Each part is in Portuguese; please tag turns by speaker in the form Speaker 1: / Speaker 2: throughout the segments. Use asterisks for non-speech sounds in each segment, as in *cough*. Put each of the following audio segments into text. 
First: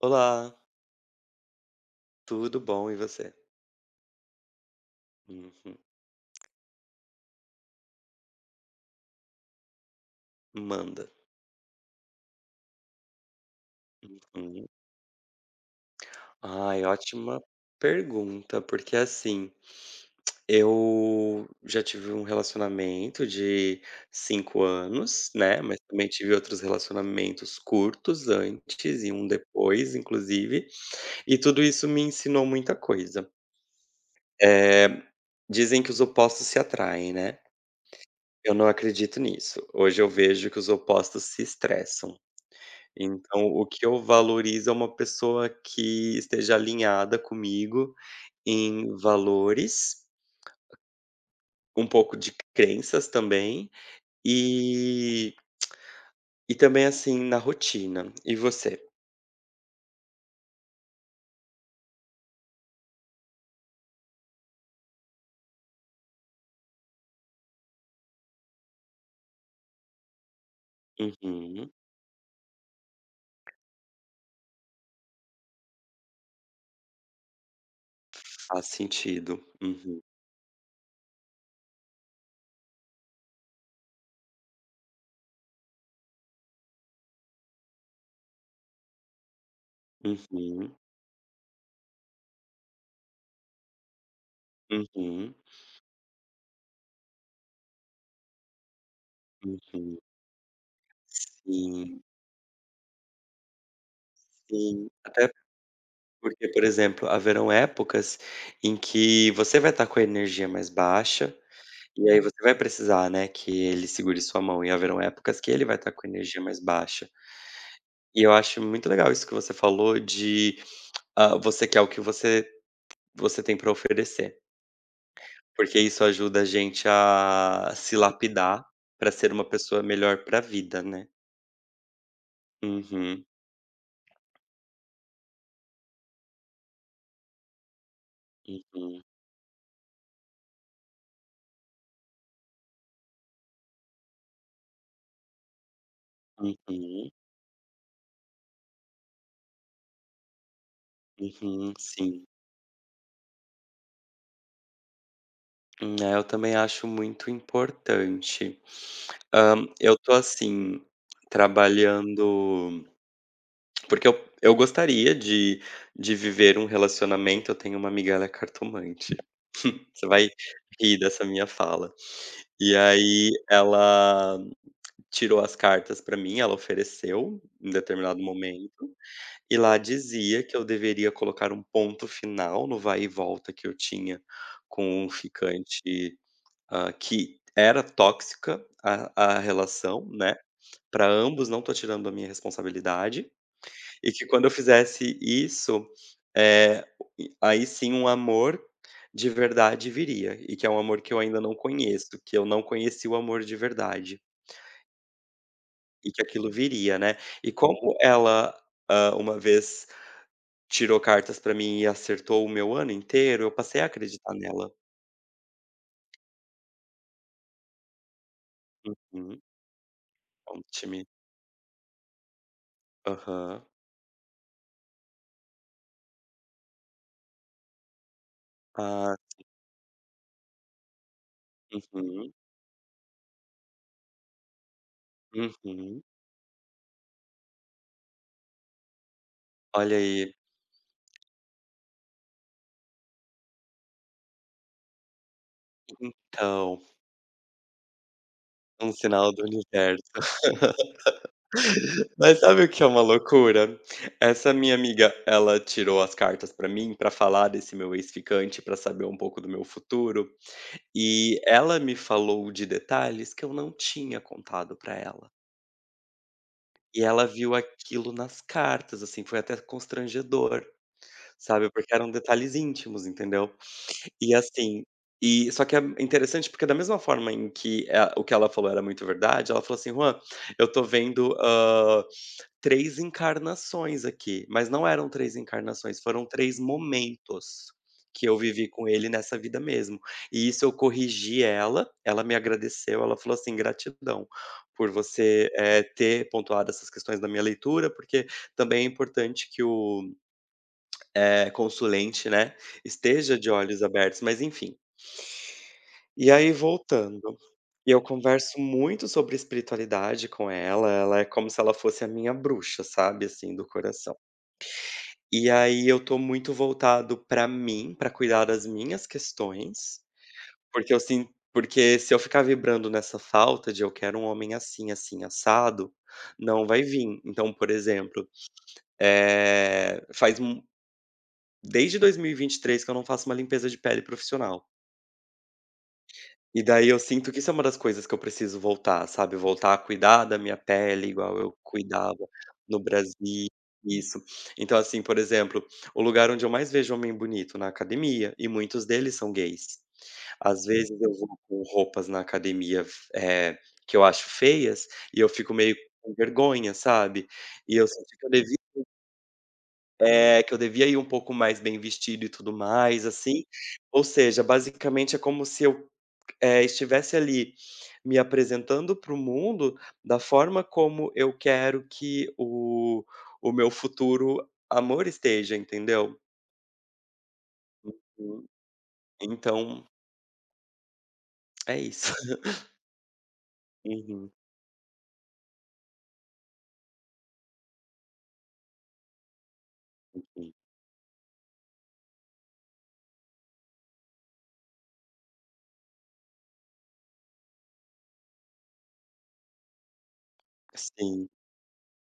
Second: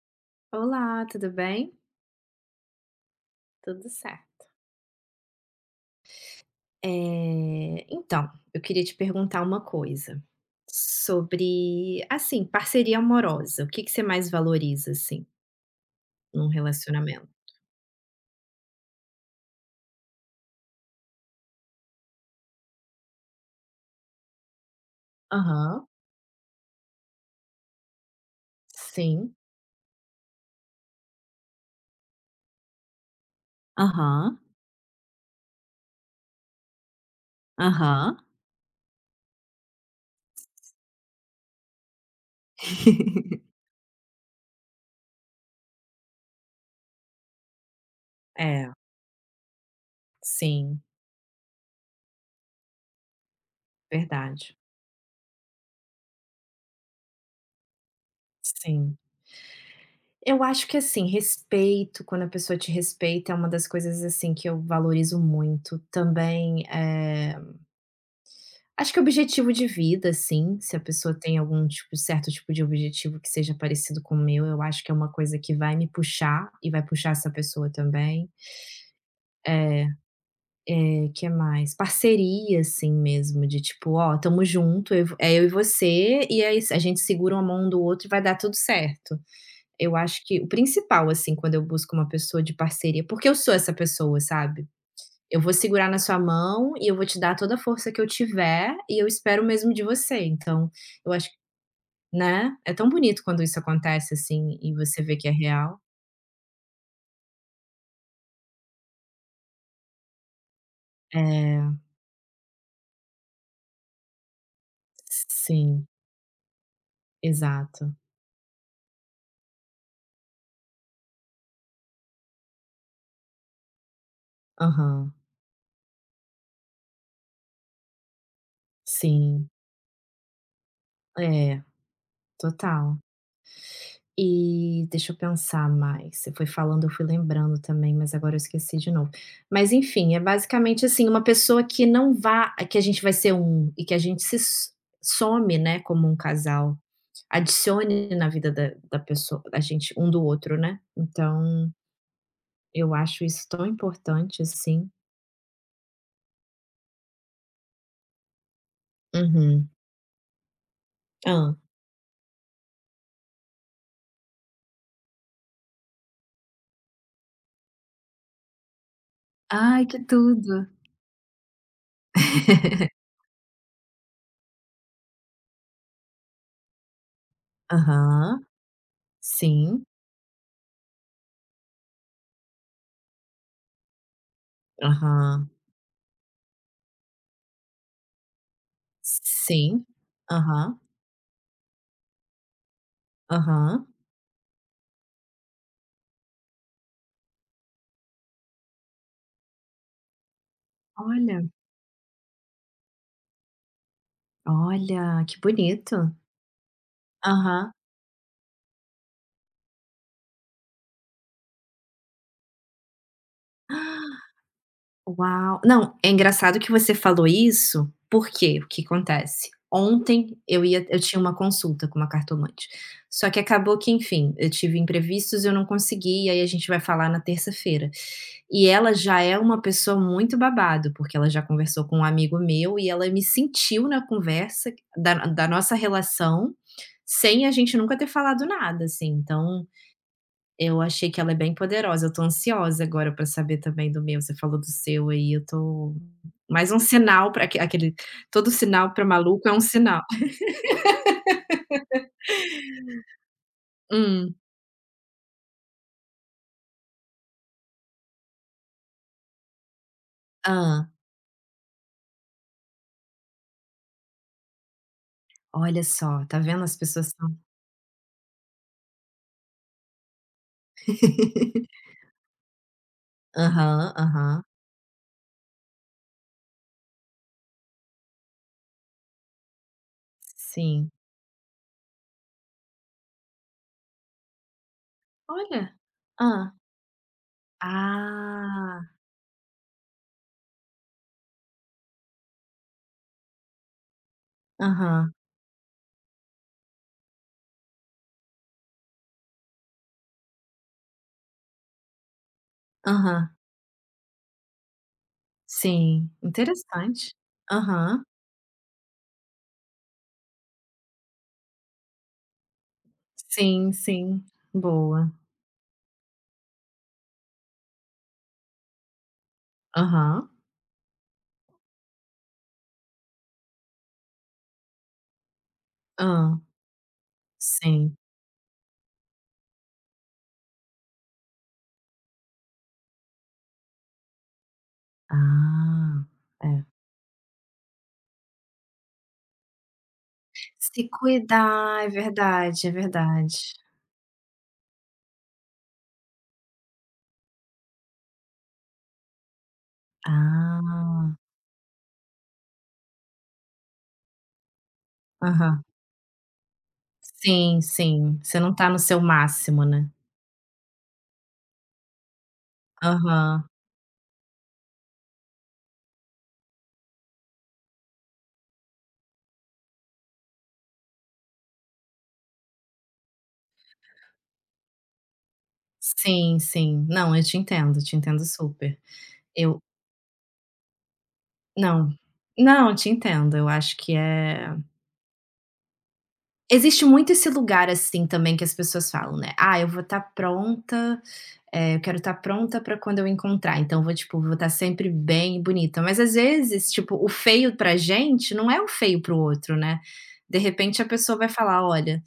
Speaker 1: Olá,
Speaker 2: Olá, tudo bem?
Speaker 1: tudo bom e você?
Speaker 2: Tudo certo.
Speaker 1: Uhum.
Speaker 2: Então, eu queria te perguntar uma coisa
Speaker 1: Manda.
Speaker 2: sobre, assim, parceria amorosa. O que que você mais
Speaker 1: Hum.
Speaker 2: valoriza, assim, num
Speaker 1: Ai,
Speaker 2: relacionamento?
Speaker 1: ótima pergunta, porque assim, eu já tive um relacionamento de 5 anos, né, mas
Speaker 2: Aham,
Speaker 1: também tive outros relacionamentos curtos antes e um
Speaker 2: sim.
Speaker 1: depois, inclusive, e tudo isso me ensinou muita coisa.
Speaker 2: Aham,
Speaker 1: Eh, Dizem que os opostos se atraem, né,
Speaker 2: aham.
Speaker 1: eu não acredito nisso. Hoje eu vejo que os opostos se estressam. Então, o
Speaker 2: *laughs*
Speaker 1: que eu valorizo é uma pessoa que esteja alinhada comigo
Speaker 2: É,
Speaker 1: em valores,
Speaker 2: sim,
Speaker 1: um pouco de crenças também,
Speaker 2: verdade.
Speaker 1: e e também, assim, na rotina. E você?
Speaker 2: Sim. Eu acho que assim, respeito, quando a pessoa te respeita, é uma das coisas assim que eu valorizo muito. Também, acho que objetivo de vida, sim, se a pessoa tem algum
Speaker 1: Uhum.
Speaker 2: tipo certo tipo de objetivo que seja parecido com o meu, eu acho que é uma coisa que vai me puxar e vai puxar essa pessoa também.
Speaker 1: Faz sentido.
Speaker 2: Eh,
Speaker 1: Uhum.
Speaker 2: que mais? Parceria, assim mesmo, de tipo: "Ó, estamos junto, eu é eu e você, e é a gente segura a mão um do outro e vai dar tudo certo". Eu acho que o
Speaker 1: Uhum.
Speaker 2: principal, assim, quando eu busco uma pessoa de parceria porque eu sou essa pessoa, sabe.
Speaker 1: Uhum.
Speaker 2: Eu vou segurar na sua mão e eu vou te dar toda a força que eu tiver, e eu espero o mesmo de
Speaker 1: Uhum.
Speaker 2: você. Então, eu acho
Speaker 1: Sim,
Speaker 2: né? É tão bonito quando isso acontece, assim, e
Speaker 1: sim.
Speaker 2: você vê que é
Speaker 1: Até
Speaker 2: real.
Speaker 1: porque, por exemplo, haverão épocas em que você vai estar com a energia mais baixa.
Speaker 2: É,
Speaker 1: E aí você vai precisar, né, que ele segure sua mão e haverão épocas que ele vai
Speaker 2: sim,
Speaker 1: estar com energia mais baixa.
Speaker 2: exato.
Speaker 1: E eu acho muito legal isso que você falou de, ah, você quer o que você tem para oferecer,
Speaker 2: Aham,
Speaker 1: porque isso ajuda a gente a se lapidar para ser uma
Speaker 2: sim.
Speaker 1: pessoa melhor para a vida, né.
Speaker 2: É, total.
Speaker 1: Uhum,
Speaker 2: E deixa eu pensar mais, você foi falando, eu fui lembrando também, mas agora eu esqueci de
Speaker 1: uhum,
Speaker 2: novo. Mas enfim, é basicamente assim, uma pessoa que não vá que a gente vai ser um e que a gente se s some, né, como um casal,
Speaker 1: uhum,
Speaker 2: adicione na vida da pessoa da gente um do outro, né. Então,
Speaker 1: uhum, sim.
Speaker 2: eu acho isso tão importante, assim.
Speaker 1: É, eu também acho muito importante. Hã,
Speaker 2: Uhum.
Speaker 1: eu tô, assim,
Speaker 2: Hã.
Speaker 1: trabalhando. Porque eu gostaria de viver um relacionamento. Eu tenho uma amiga, ela é cartomante.
Speaker 2: Ai,
Speaker 1: *laughs*
Speaker 2: que
Speaker 1: Você vai
Speaker 2: tudo.
Speaker 1: rir dessa minha fala. E
Speaker 2: *laughs*
Speaker 1: aí ela tirou as cartas pra mim, ela ofereceu em determinado
Speaker 2: Aham.
Speaker 1: momento, e lá
Speaker 2: Sim.
Speaker 1: dizia que eu deveria colocar um ponto final no vai e volta que eu tinha com um
Speaker 2: Aham.
Speaker 1: ficante, hã, que era tóxica a
Speaker 2: Sim.
Speaker 1: relação, né,
Speaker 2: Aham.
Speaker 1: pra ambos, não tô tirando a minha responsabilidade,
Speaker 2: Aham.
Speaker 1: e que quando eu fizesse isso, eh, aí sim um amor de verdade viria, e que é um amor que eu ainda
Speaker 2: Olha,
Speaker 1: não conheço, que eu não conheci o amor de verdade,
Speaker 2: olha, que
Speaker 1: e
Speaker 2: bonito.
Speaker 1: que aquilo viria, né. E
Speaker 2: Aham.
Speaker 1: como ela, hã, uma vez tirou cartas pra mim e acertou o meu ano inteiro, eu passei a acreditar nela.
Speaker 2: Uau! Não, é engraçado que você falou isso, porque o que
Speaker 1: Uhum.
Speaker 2: acontece? Ontem eu
Speaker 1: Conte-me.
Speaker 2: tinha uma consulta com uma cartomante, só que
Speaker 1: Aham.
Speaker 2: acabou que, enfim, eu tive imprevistos, eu não consegui, e aí a gente vai falar na terça-feira. E ela
Speaker 1: Ah,
Speaker 2: já é uma pessoa muito babado, porque ela já conversou com um
Speaker 1: uhum,
Speaker 2: amigo meu e ela me sentiu na conversa da nossa
Speaker 1: uhum.
Speaker 2: relação, sem a gente nunca ter falado nada, assim, então
Speaker 1: Olha aí,
Speaker 2: eu achei que ela é bem poderosa, eu tô ansiosa agora pra saber também do meu, você falou do seu aí, eu tô mais um
Speaker 1: então,
Speaker 2: sinal pra aquele todo
Speaker 1: um
Speaker 2: sinal pra
Speaker 1: sinal do
Speaker 2: maluco é um sinal.
Speaker 1: universo. Mas sabe o que é uma loucura?
Speaker 2: Hum.
Speaker 1: Essa minha amiga, ela tirou as cartas pra mim pra falar desse meu ex-ficante, pra saber um pouco do meu futuro,
Speaker 2: Hã.
Speaker 1: e ela me falou de detalhes que eu não tinha contado pra ela.
Speaker 2: Olha só, tá vendo as
Speaker 1: E
Speaker 2: pessoas
Speaker 1: ela
Speaker 2: são
Speaker 1: viu aquilo nas cartas, assim, foi até constrangedor, sabe,
Speaker 2: *laughs*
Speaker 1: porque eram detalhes íntimos, entendeu.
Speaker 2: Aham,
Speaker 1: E
Speaker 2: aham.
Speaker 1: assim, e só que é interessante, porque da mesma forma em que, o que ela falou era muito verdade, ela falou assim: "Juan, eu tô
Speaker 2: Sim.
Speaker 1: vendo, hã, 3 encarnações aqui", mas não eram três
Speaker 2: Olha.
Speaker 1: encarnações, foram
Speaker 2: Hã.
Speaker 1: 3 momentos que eu vivi
Speaker 2: Ah.
Speaker 1: com ele nessa vida mesmo. E isso eu corrigi ela, ela me agradeceu, ela falou assim: "Gratidão por
Speaker 2: Aham,
Speaker 1: você, ter pontuado essas questões da minha leitura, porque também é importante que o, consulente, né,
Speaker 2: aham.
Speaker 1: esteja de olhos abertos", mas enfim.
Speaker 2: Sim,
Speaker 1: E aí
Speaker 2: interessante.
Speaker 1: voltando, eu
Speaker 2: Aham.
Speaker 1: converso muito sobre espiritualidade com ela, ela é como se ela fosse a minha bruxa, sabe, assim, do
Speaker 2: Sim,
Speaker 1: coração.
Speaker 2: sim. Boa.
Speaker 1: E aí eu tô muito voltado pra mim, pra cuidar das minhas questões,
Speaker 2: Aham.
Speaker 1: porque eu sin porque se eu ficar vibrando nessa falta de eu quero um homem assim, assim, assado,
Speaker 2: Hã.
Speaker 1: não vai vir. Então, por
Speaker 2: Sim.
Speaker 1: exemplo, faz um desde 2023 que eu não faço uma limpeza de pele profissional.
Speaker 2: Ah,
Speaker 1: E
Speaker 2: é.
Speaker 1: daí eu sinto que isso é uma das coisas que eu preciso voltar, sabe, voltar a cuidar da minha
Speaker 2: Se
Speaker 1: pele igual eu
Speaker 2: cuidar, é
Speaker 1: cuidava
Speaker 2: verdade, é
Speaker 1: no Brasil,
Speaker 2: verdade.
Speaker 1: isso. Então, assim, por exemplo, o lugar onde eu mais vejo homem bonito na academia, e muitos deles são gays. Às vezes eu
Speaker 2: Ah,
Speaker 1: vou com roupas na academia eh, que eu acho feias, e eu fico
Speaker 2: aham.
Speaker 1: meio com vergonha, sabe.
Speaker 2: Sim,
Speaker 1: E eu senti
Speaker 2: sim,
Speaker 1: que eu
Speaker 2: você não
Speaker 1: devia,
Speaker 2: tá no seu máximo, né.
Speaker 1: é, que eu devia ir um pouco mais bem vestido e tudo mais, assim.
Speaker 2: Aham.
Speaker 1: Ou seja, basicamente é como se eu, estivesse ali me apresentando para o mundo da forma como eu quero que o meu futuro amor esteja, entendeu?
Speaker 2: Sim, sim. Não, eu te entendo
Speaker 1: Hum.
Speaker 2: super. Eu
Speaker 1: Então é
Speaker 2: não,
Speaker 1: isso. *laughs*
Speaker 2: não, te entendo, eu acho que
Speaker 1: Uhum,
Speaker 2: existe muito esse lugar, assim, também que as pessoas falam, né: "Ah, eu vou estar
Speaker 1: uhum.
Speaker 2: pronta, eu quero estar pronta para quando eu encontrar, então vou, tipo, vou estar sempre bem e bonita". Mas às vezes, tipo, o feio pra gente não é o feio para o outro, né. De repente a pessoa vai
Speaker 1: Sim,
Speaker 2: falar: "Olha,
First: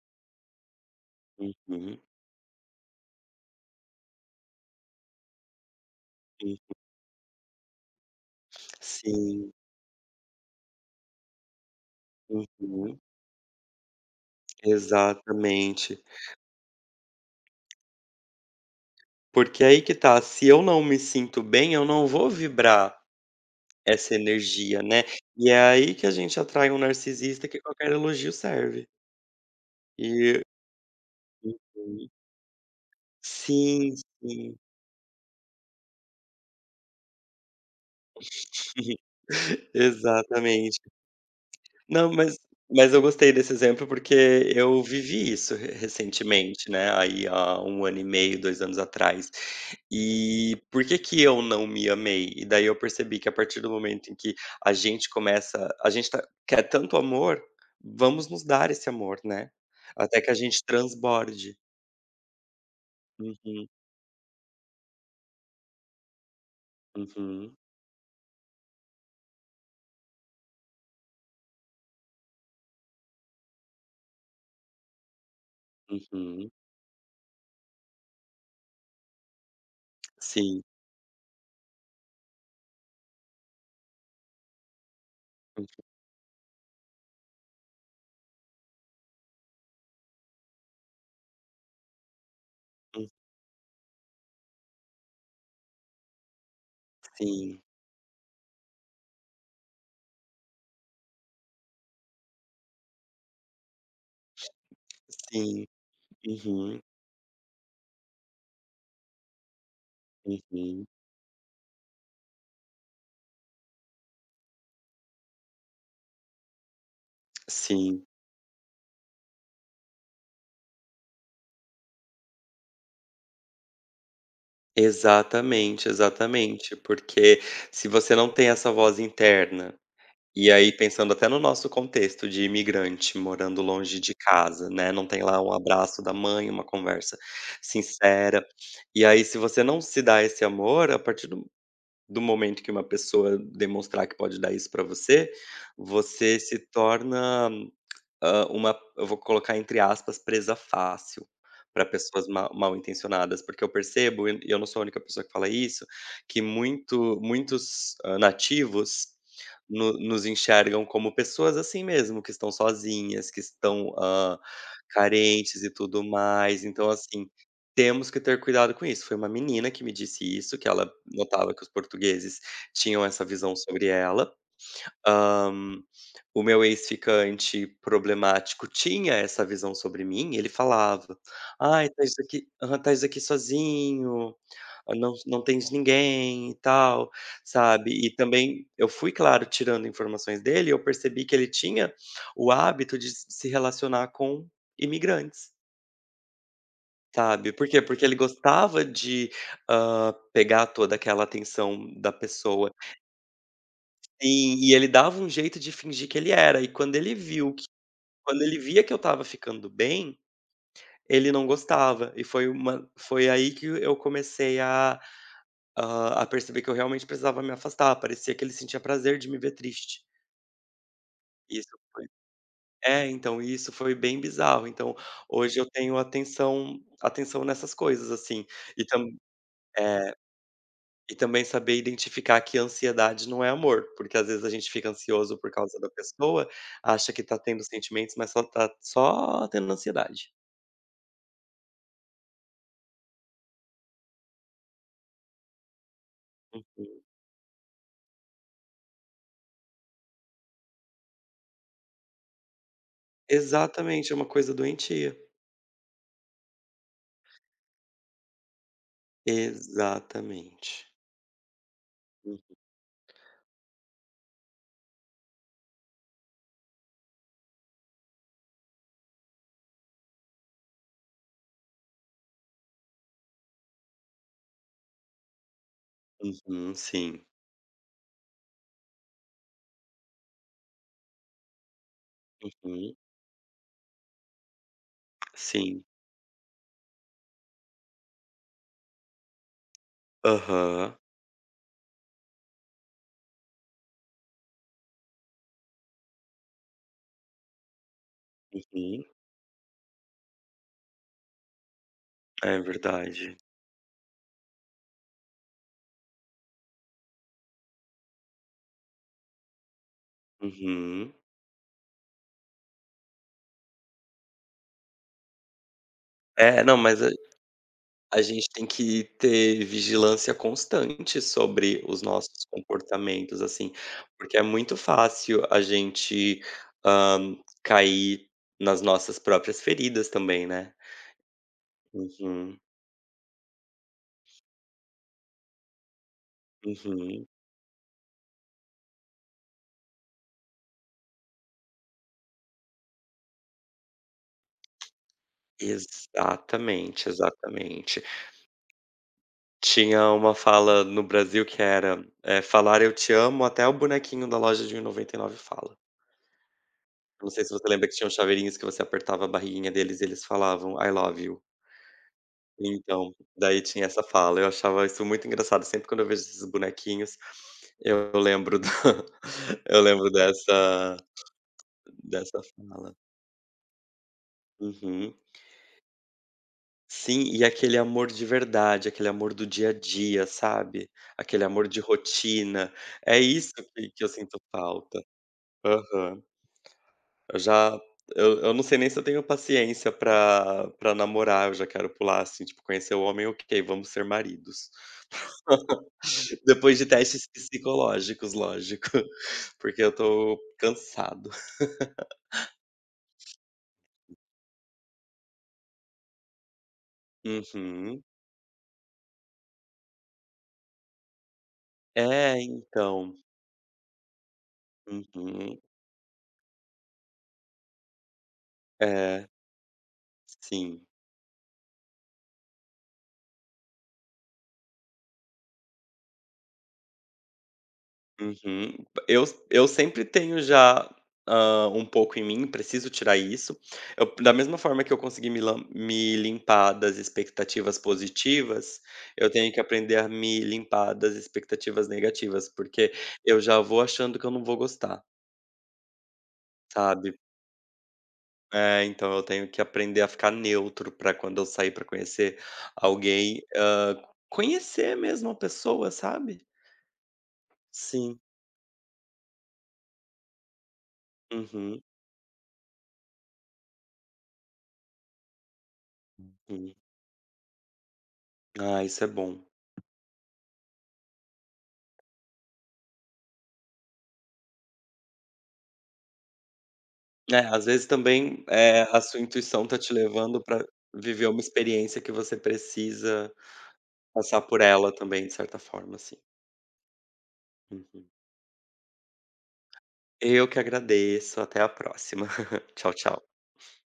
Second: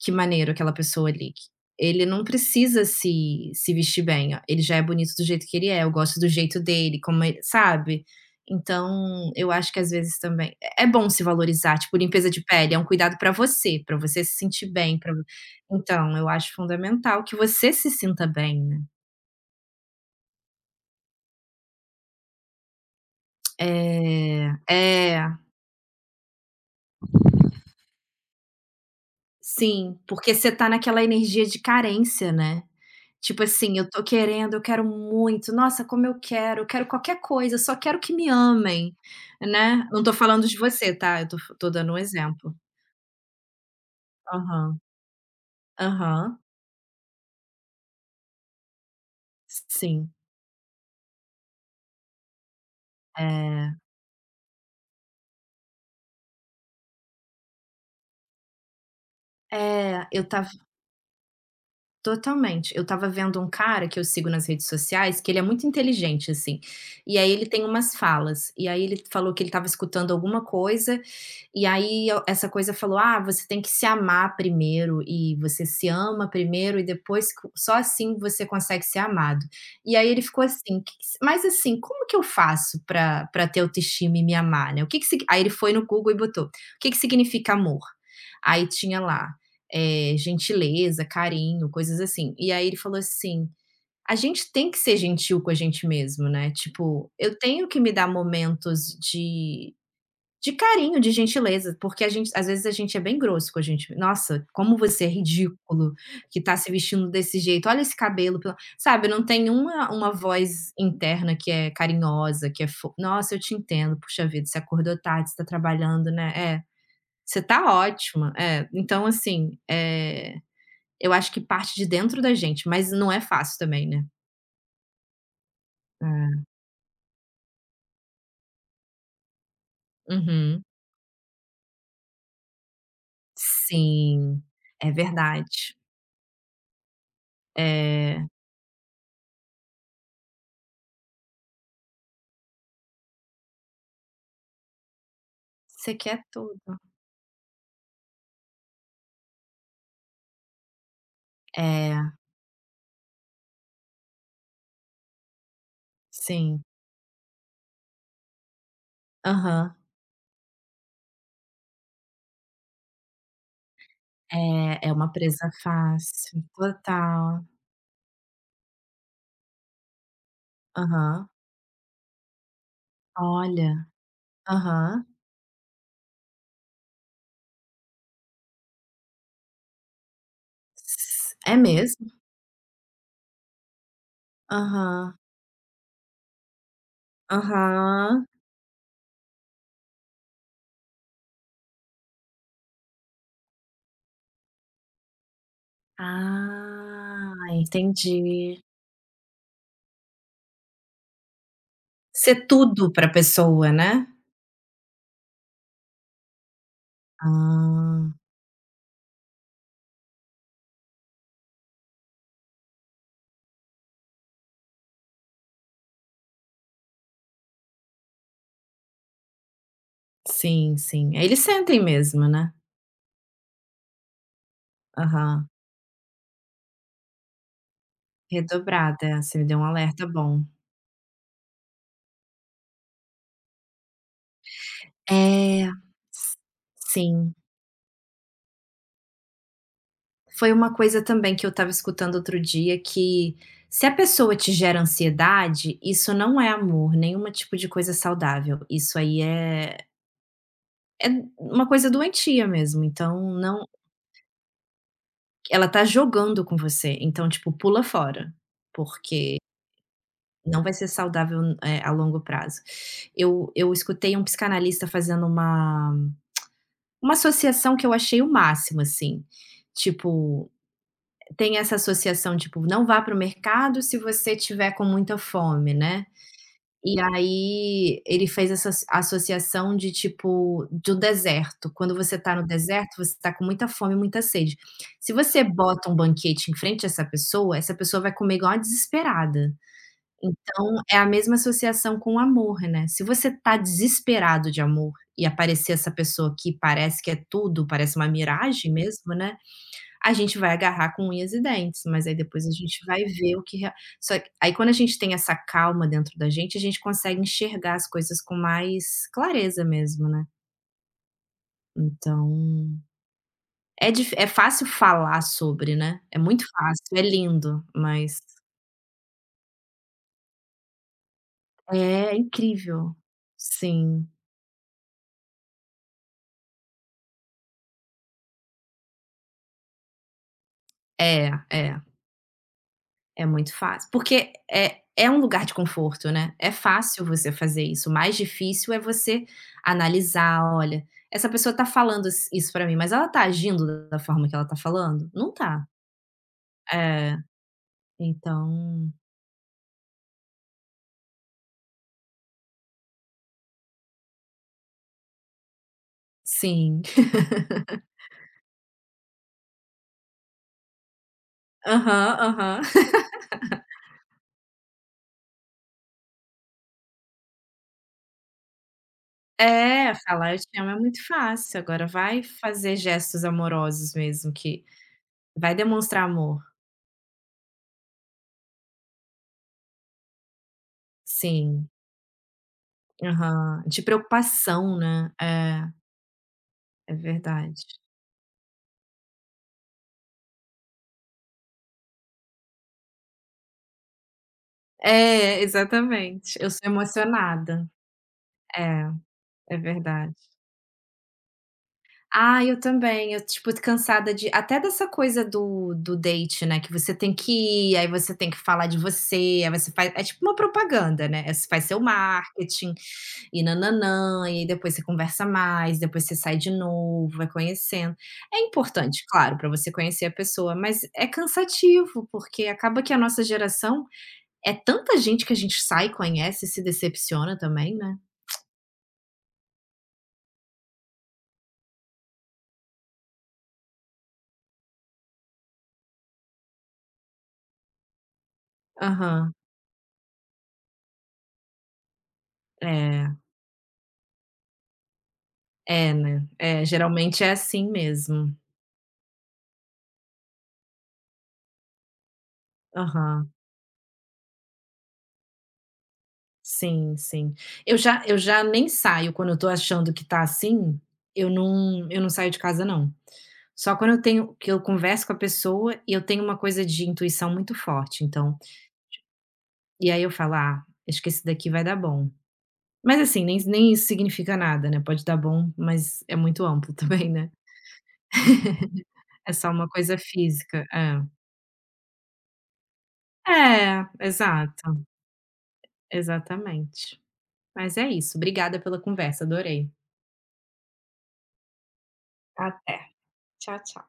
Speaker 2: que maneiro aquela pessoa ali.
Speaker 1: uhum,
Speaker 2: Ele não precisa se vestir bem, ó, ele já é bonito do jeito que ele é, eu gosto do jeito
Speaker 1: hum.
Speaker 2: dele, como ele sabe? Então, eu
Speaker 1: Sim,
Speaker 2: acho que às vezes também é bom se valorizar, tipo, limpeza de pele é um
Speaker 1: uhum,
Speaker 2: cuidado pra você se sentir bem, pra
Speaker 1: exatamente.
Speaker 2: então eu acho fundamental que você se sinta bem, né.
Speaker 1: Porque aí que tá, se eu não me sinto bem, eu não vou vibrar essa
Speaker 2: É,
Speaker 1: energia, né.
Speaker 2: é.
Speaker 1: E é aí que a gente atrai um narcisista que qualquer elogio serve.
Speaker 2: Sim, porque
Speaker 1: E
Speaker 2: você tá naquela energia de
Speaker 1: uhum.
Speaker 2: carência, né. Tipo assim: "Eu
Speaker 1: Sim,
Speaker 2: tô querendo,
Speaker 1: sim.
Speaker 2: eu quero muito, nossa, como eu quero qualquer coisa, só quero que me amem",
Speaker 1: *laughs*
Speaker 2: né. Não tô falando de
Speaker 1: Exatamente.
Speaker 2: você, tá, eu tô dando um
Speaker 1: Não, mas
Speaker 2: exemplo.
Speaker 1: eu gostei desse exemplo, porque
Speaker 2: Aham,
Speaker 1: eu vivi isso re
Speaker 2: aham.
Speaker 1: recentemente, né, aí há um ano e meio, 2 anos atrás.
Speaker 2: Sim,
Speaker 1: E por que que eu não me amei? E daí eu percebi que a partir do
Speaker 2: é.
Speaker 1: momento em que a gente começa a gente tá quer tanto amor, vamos nos dar esse amor, né,
Speaker 2: É,
Speaker 1: até
Speaker 2: eu
Speaker 1: que a
Speaker 2: estava
Speaker 1: gente transborde.
Speaker 2: totalmente. Eu estava vendo um
Speaker 1: Uhum,
Speaker 2: cara que eu sigo nas redes sociais, que ele é muito inteligente, assim, e aí ele
Speaker 1: uhum,
Speaker 2: tem umas falas, e aí ele falou que ele estava escutando alguma coisa, e aí a essa coisa falou: "Ah, você tem que se amar primeiro, e você se ama
Speaker 1: uhum.
Speaker 2: primeiro e depois co só assim você consegue ser amado". E aí ele ficou
Speaker 1: Sim,
Speaker 2: assim: "Que mas assim, como que eu faço pra ter autoestima e me amar, né, o que que signi" aí ele foi no Google e botou: "O que que significa amor?". Aí tinha lá gentileza, carinho, coisas assim. E aí ele falou
Speaker 1: uhum,
Speaker 2: assim: "A gente tem que ser gentil com a gente mesmo, né, tipo, eu
Speaker 1: sim,
Speaker 2: tenho que me dar momentos de carinho, de gentileza, porque a gente às vezes a gente é bem grosso com a gente. Nossa, como você é
Speaker 1: sim.
Speaker 2: ridículo que tá se
Speaker 1: Uhum.
Speaker 2: vestindo desse jeito. Olha esse cabelo", pela sabe, não tem uma voz
Speaker 1: Uhum.
Speaker 2: interna que é carinhosa, que é fo "Nossa, eu te entendo, puxa vida, você acordou tarde, você tá trabalhando, né. É, você tá
Speaker 1: Sim,
Speaker 2: ótima". É, então assim, eu acho que parte de dentro da gente, mas não é fácil também, né.
Speaker 1: exatamente,
Speaker 2: É.
Speaker 1: exatamente, porque se você não tem essa voz interna, e
Speaker 2: Uhum.
Speaker 1: aí pensando até no nosso contexto de imigrante morando longe de
Speaker 2: Sim,
Speaker 1: casa,
Speaker 2: é
Speaker 1: né, não tem lá um
Speaker 2: verdade.
Speaker 1: abraço da mãe, uma conversa
Speaker 2: É,
Speaker 1: sincera, e aí se você não se dá esse amor, a partir do momento que uma pessoa demonstrar que pode dar isso pra você,
Speaker 2: você quer
Speaker 1: você se
Speaker 2: tudo.
Speaker 1: torna, hã, uma, eu vou colocar entre aspas, "presa fácil" para
Speaker 2: É,
Speaker 1: pessoas ma mal intencionadas, porque eu percebo, e eu não sou a única pessoa que fala isso, que
Speaker 2: sim.
Speaker 1: muitos, hã, nativos
Speaker 2: Aham.
Speaker 1: no nos enxergam como pessoas assim mesmo, que estão sozinhas, que estão, hã,
Speaker 2: É, é uma presa
Speaker 1: carentes e tudo
Speaker 2: fácil,
Speaker 1: mais. Então, assim,
Speaker 2: total.
Speaker 1: temos que ter cuidado com isso. Foi uma menina que me disse isso, que ela
Speaker 2: Aham.
Speaker 1: notava que os portugueses tinham essa visão
Speaker 2: Olha.
Speaker 1: sobre ela.
Speaker 2: Aham.
Speaker 1: Hã, o meu ex-ficante problemático tinha essa visão sobre mim, ele falava:
Speaker 2: S é
Speaker 1: "Ai,
Speaker 2: mesmo?
Speaker 1: estás aqui aham, estás aqui sozinho, ah, não
Speaker 2: Aham.
Speaker 1: não tens ninguém e tal", sabe. E
Speaker 2: Aham.
Speaker 1: também eu fui, claro, tirando informações dele, eu percebi que ele tinha o hábito de se relacionar com imigrantes,
Speaker 2: Ah,
Speaker 1: sabe. Por quê? Porque ele
Speaker 2: entendi.
Speaker 1: gostava de, hã, pegar toda aquela atenção da
Speaker 2: Ser
Speaker 1: pessoa.
Speaker 2: tudo pra pessoa, né.
Speaker 1: Sim, e ele dava um jeito de fingir que ele era, e
Speaker 2: Ah,
Speaker 1: quando ele via que eu estava ficando bem, ele não gostava, e foi aí que eu comecei a perceber que eu realmente precisava me afastar, parecia que ele sentia prazer de me ver triste.
Speaker 2: sim, sim. Aí eles
Speaker 1: Isso
Speaker 2: sentem
Speaker 1: foi
Speaker 2: mesmo, né.
Speaker 1: É, então, isso foi bem bizarro, então
Speaker 2: Aham,
Speaker 1: hoje eu tenho atenção nessas coisas, assim, e tam
Speaker 2: redobrada, você me deu um alerta
Speaker 1: é.
Speaker 2: bom.
Speaker 1: E também saber identificar que ansiedade não é amor, porque às vezes a gente fica ansioso por
Speaker 2: É,
Speaker 1: causa da
Speaker 2: s
Speaker 1: pessoa, acha que
Speaker 2: sim.
Speaker 1: tá tendo sentimentos, mas só tendo ansiedade.
Speaker 2: Foi uma coisa também que eu estava escutando outro dia que, se a pessoa te gera ansiedade, isso não é amor, nenhuma tipo de coisa saudável, isso aí é uma coisa doentia mesmo, então não
Speaker 1: Exatamente, é uma coisa doentia.
Speaker 2: ela tá jogando com você, então tipo pula fora, porque não vai ser
Speaker 1: Exatamente.
Speaker 2: saudável, a longo
Speaker 1: Hum,
Speaker 2: prazo. Eu escutei um psicanalista fazendo uma associação que eu achei o máximo, assim, tipo, tem essa associação, tipo, não vá para o mercado se você tiver com muita fome, né.
Speaker 1: uhum,
Speaker 2: E
Speaker 1: sim.
Speaker 2: aí ele fez essa associação de tipo, do deserto, quando você está no
Speaker 1: Uhum,
Speaker 2: deserto, você está com muita fome e muita sede. Se você
Speaker 1: sim.
Speaker 2: bota um banquete em frente a essa pessoa vai comer igual uma desesperada. Então,
Speaker 1: Aham.
Speaker 2: é a mesma associação com o amor, né. Se você tá desesperado de amor e aparecer essa pessoa que parece que é tudo, parece uma miragem
Speaker 1: Uhum.
Speaker 2: mesmo, né, a gente vai agarrar com unhas e dentes, mas aí depois a
Speaker 1: É
Speaker 2: gente vai ver
Speaker 1: verdade.
Speaker 2: o que rea só que aí quando a gente tem essa calma dentro da gente, a gente consegue enxergar as coisas com mais clareza mesmo, né.
Speaker 1: Uhum.
Speaker 2: Então, é dif é fácil falar sobre, né, é muito
Speaker 1: É, não,
Speaker 2: fácil,
Speaker 1: mas
Speaker 2: é lindo, mas
Speaker 1: a gente tem que ter vigilância constante sobre os
Speaker 2: É, é
Speaker 1: nossos
Speaker 2: incrível.
Speaker 1: comportamentos, assim,
Speaker 2: Sim.
Speaker 1: porque é muito fácil a gente, hã, cair nas nossas próprias feridas também, né.
Speaker 2: É, é.
Speaker 1: Uhum,
Speaker 2: É muito fácil, porque é um lugar de conforto, né, é fácil
Speaker 1: uhum.
Speaker 2: você fazer isso, o mais difícil é você analisar: "Olha, essa pessoa tá falando s isso pra mim, mas ela tá agindo da forma que ela tá falando? Não tá".
Speaker 1: Exatamente,
Speaker 2: É,
Speaker 1: exatamente.
Speaker 2: então
Speaker 1: Tinha uma fala no Brasil que era, "falar eu te amo até o bonequinho da loja de R$1,99 fala".
Speaker 2: sim.
Speaker 1: Não
Speaker 2: *laughs*
Speaker 1: sei se você lembra que tinham chaveirinhos que você apertava a barriguinha deles e eles falavam "I love you".
Speaker 2: Aham, aham.
Speaker 1: Então, daí tinha essa fala. Eu achava isso muito engraçado, sempre quando eu vejo esses bonequinhos, eu lembro da *laughs* eu
Speaker 2: É,
Speaker 1: lembro
Speaker 2: falar "eu te amo" é muito fácil, agora vai
Speaker 1: dessa
Speaker 2: fazer
Speaker 1: fala.
Speaker 2: gestos amorosos mesmo que
Speaker 1: Uhum.
Speaker 2: vai demonstrar amor.
Speaker 1: Sim, e aquele amor de verdade, aquele amor do dia a dia, sabe? Aquele
Speaker 2: Sim,
Speaker 1: amor de rotina. É isso
Speaker 2: aham, de
Speaker 1: que eu sinto
Speaker 2: preocupação,
Speaker 1: falta.
Speaker 2: né. É,
Speaker 1: Aham.
Speaker 2: é
Speaker 1: Eu
Speaker 2: verdade.
Speaker 1: já eu não sei nem se eu tenho paciência pra pra namorar, eu já quero pular, assim, tipo, conhecer o homem, ok, vamos ser maridos.
Speaker 2: É, exatamente. Eu sou
Speaker 1: Depois de testes
Speaker 2: emocionada.
Speaker 1: psicológicos,
Speaker 2: É,
Speaker 1: lógico,
Speaker 2: é
Speaker 1: *laughs* porque eu
Speaker 2: verdade.
Speaker 1: tô cansado.
Speaker 2: Ah, eu também. Eu, tipo, tô cansada de até dessa coisa do date, né, que você tem que ir, aí
Speaker 1: Uhum.
Speaker 2: você tem que falar de você, aí você faz é tipo uma propaganda, né, aí você faz seu
Speaker 1: É,
Speaker 2: marketing
Speaker 1: então.
Speaker 2: e nananã e aí depois você conversa
Speaker 1: Uhum.
Speaker 2: mais, depois você sai de novo, vai conhecendo. É importante,
Speaker 1: É,
Speaker 2: claro, para você conhecer a pessoa, mas
Speaker 1: sim.
Speaker 2: é cansativo, porque acaba que a nossa geração é tanta gente que a gente sai conhece e se decepciona também, né.
Speaker 1: Uhum. Eu eu sempre tenho já, hã, um pouco em mim, preciso tirar isso. Eu da mesma forma que eu consegui me limpar das expectativas positivas, eu
Speaker 2: Aham.
Speaker 1: tenho que aprender a me limpar das expectativas negativas, porque
Speaker 2: É,
Speaker 1: eu já vou achando que eu não vou gostar,
Speaker 2: é, né. É,
Speaker 1: sabe?
Speaker 2: geralmente é assim mesmo.
Speaker 1: É, então eu tenho que aprender a ficar neutro para quando eu sair para conhecer
Speaker 2: Aham.
Speaker 1: alguém, hã, conhecer mesmo a pessoa, sabe?
Speaker 2: Sim, sim. Eu já eu
Speaker 1: Sim.
Speaker 2: já nem saio quando eu tô achando que tá assim, eu
Speaker 1: Uhum,
Speaker 2: não eu não saio de casa não. Só quando eu tenho que eu converso com a pessoa e eu tenho uma coisa
Speaker 1: uhum.
Speaker 2: de intuição muito forte, então
Speaker 1: Ah, isso é bom.
Speaker 2: e aí eu falo: "Ah, acho que esse daqui vai dar bom". Mas assim, nem isso significa nada, né, pode dar bom, mas é muito amplo *laughs* também, né.
Speaker 1: É, às vezes também, a sua
Speaker 2: É só
Speaker 1: intuição
Speaker 2: uma
Speaker 1: tá te
Speaker 2: coisa
Speaker 1: levando
Speaker 2: física.
Speaker 1: para
Speaker 2: É.
Speaker 1: viver uma experiência que você precisa
Speaker 2: É,
Speaker 1: passar por
Speaker 2: exato,
Speaker 1: ela também, de certa forma, assim.
Speaker 2: exatamente. Mas é
Speaker 1: Uhum.
Speaker 2: isso, obrigada pela conversa, adorei.
Speaker 1: Eu que agradeço, até a próxima. *laughs*
Speaker 2: Até.
Speaker 1: Tchau, tchau.
Speaker 2: Tchau, tchau.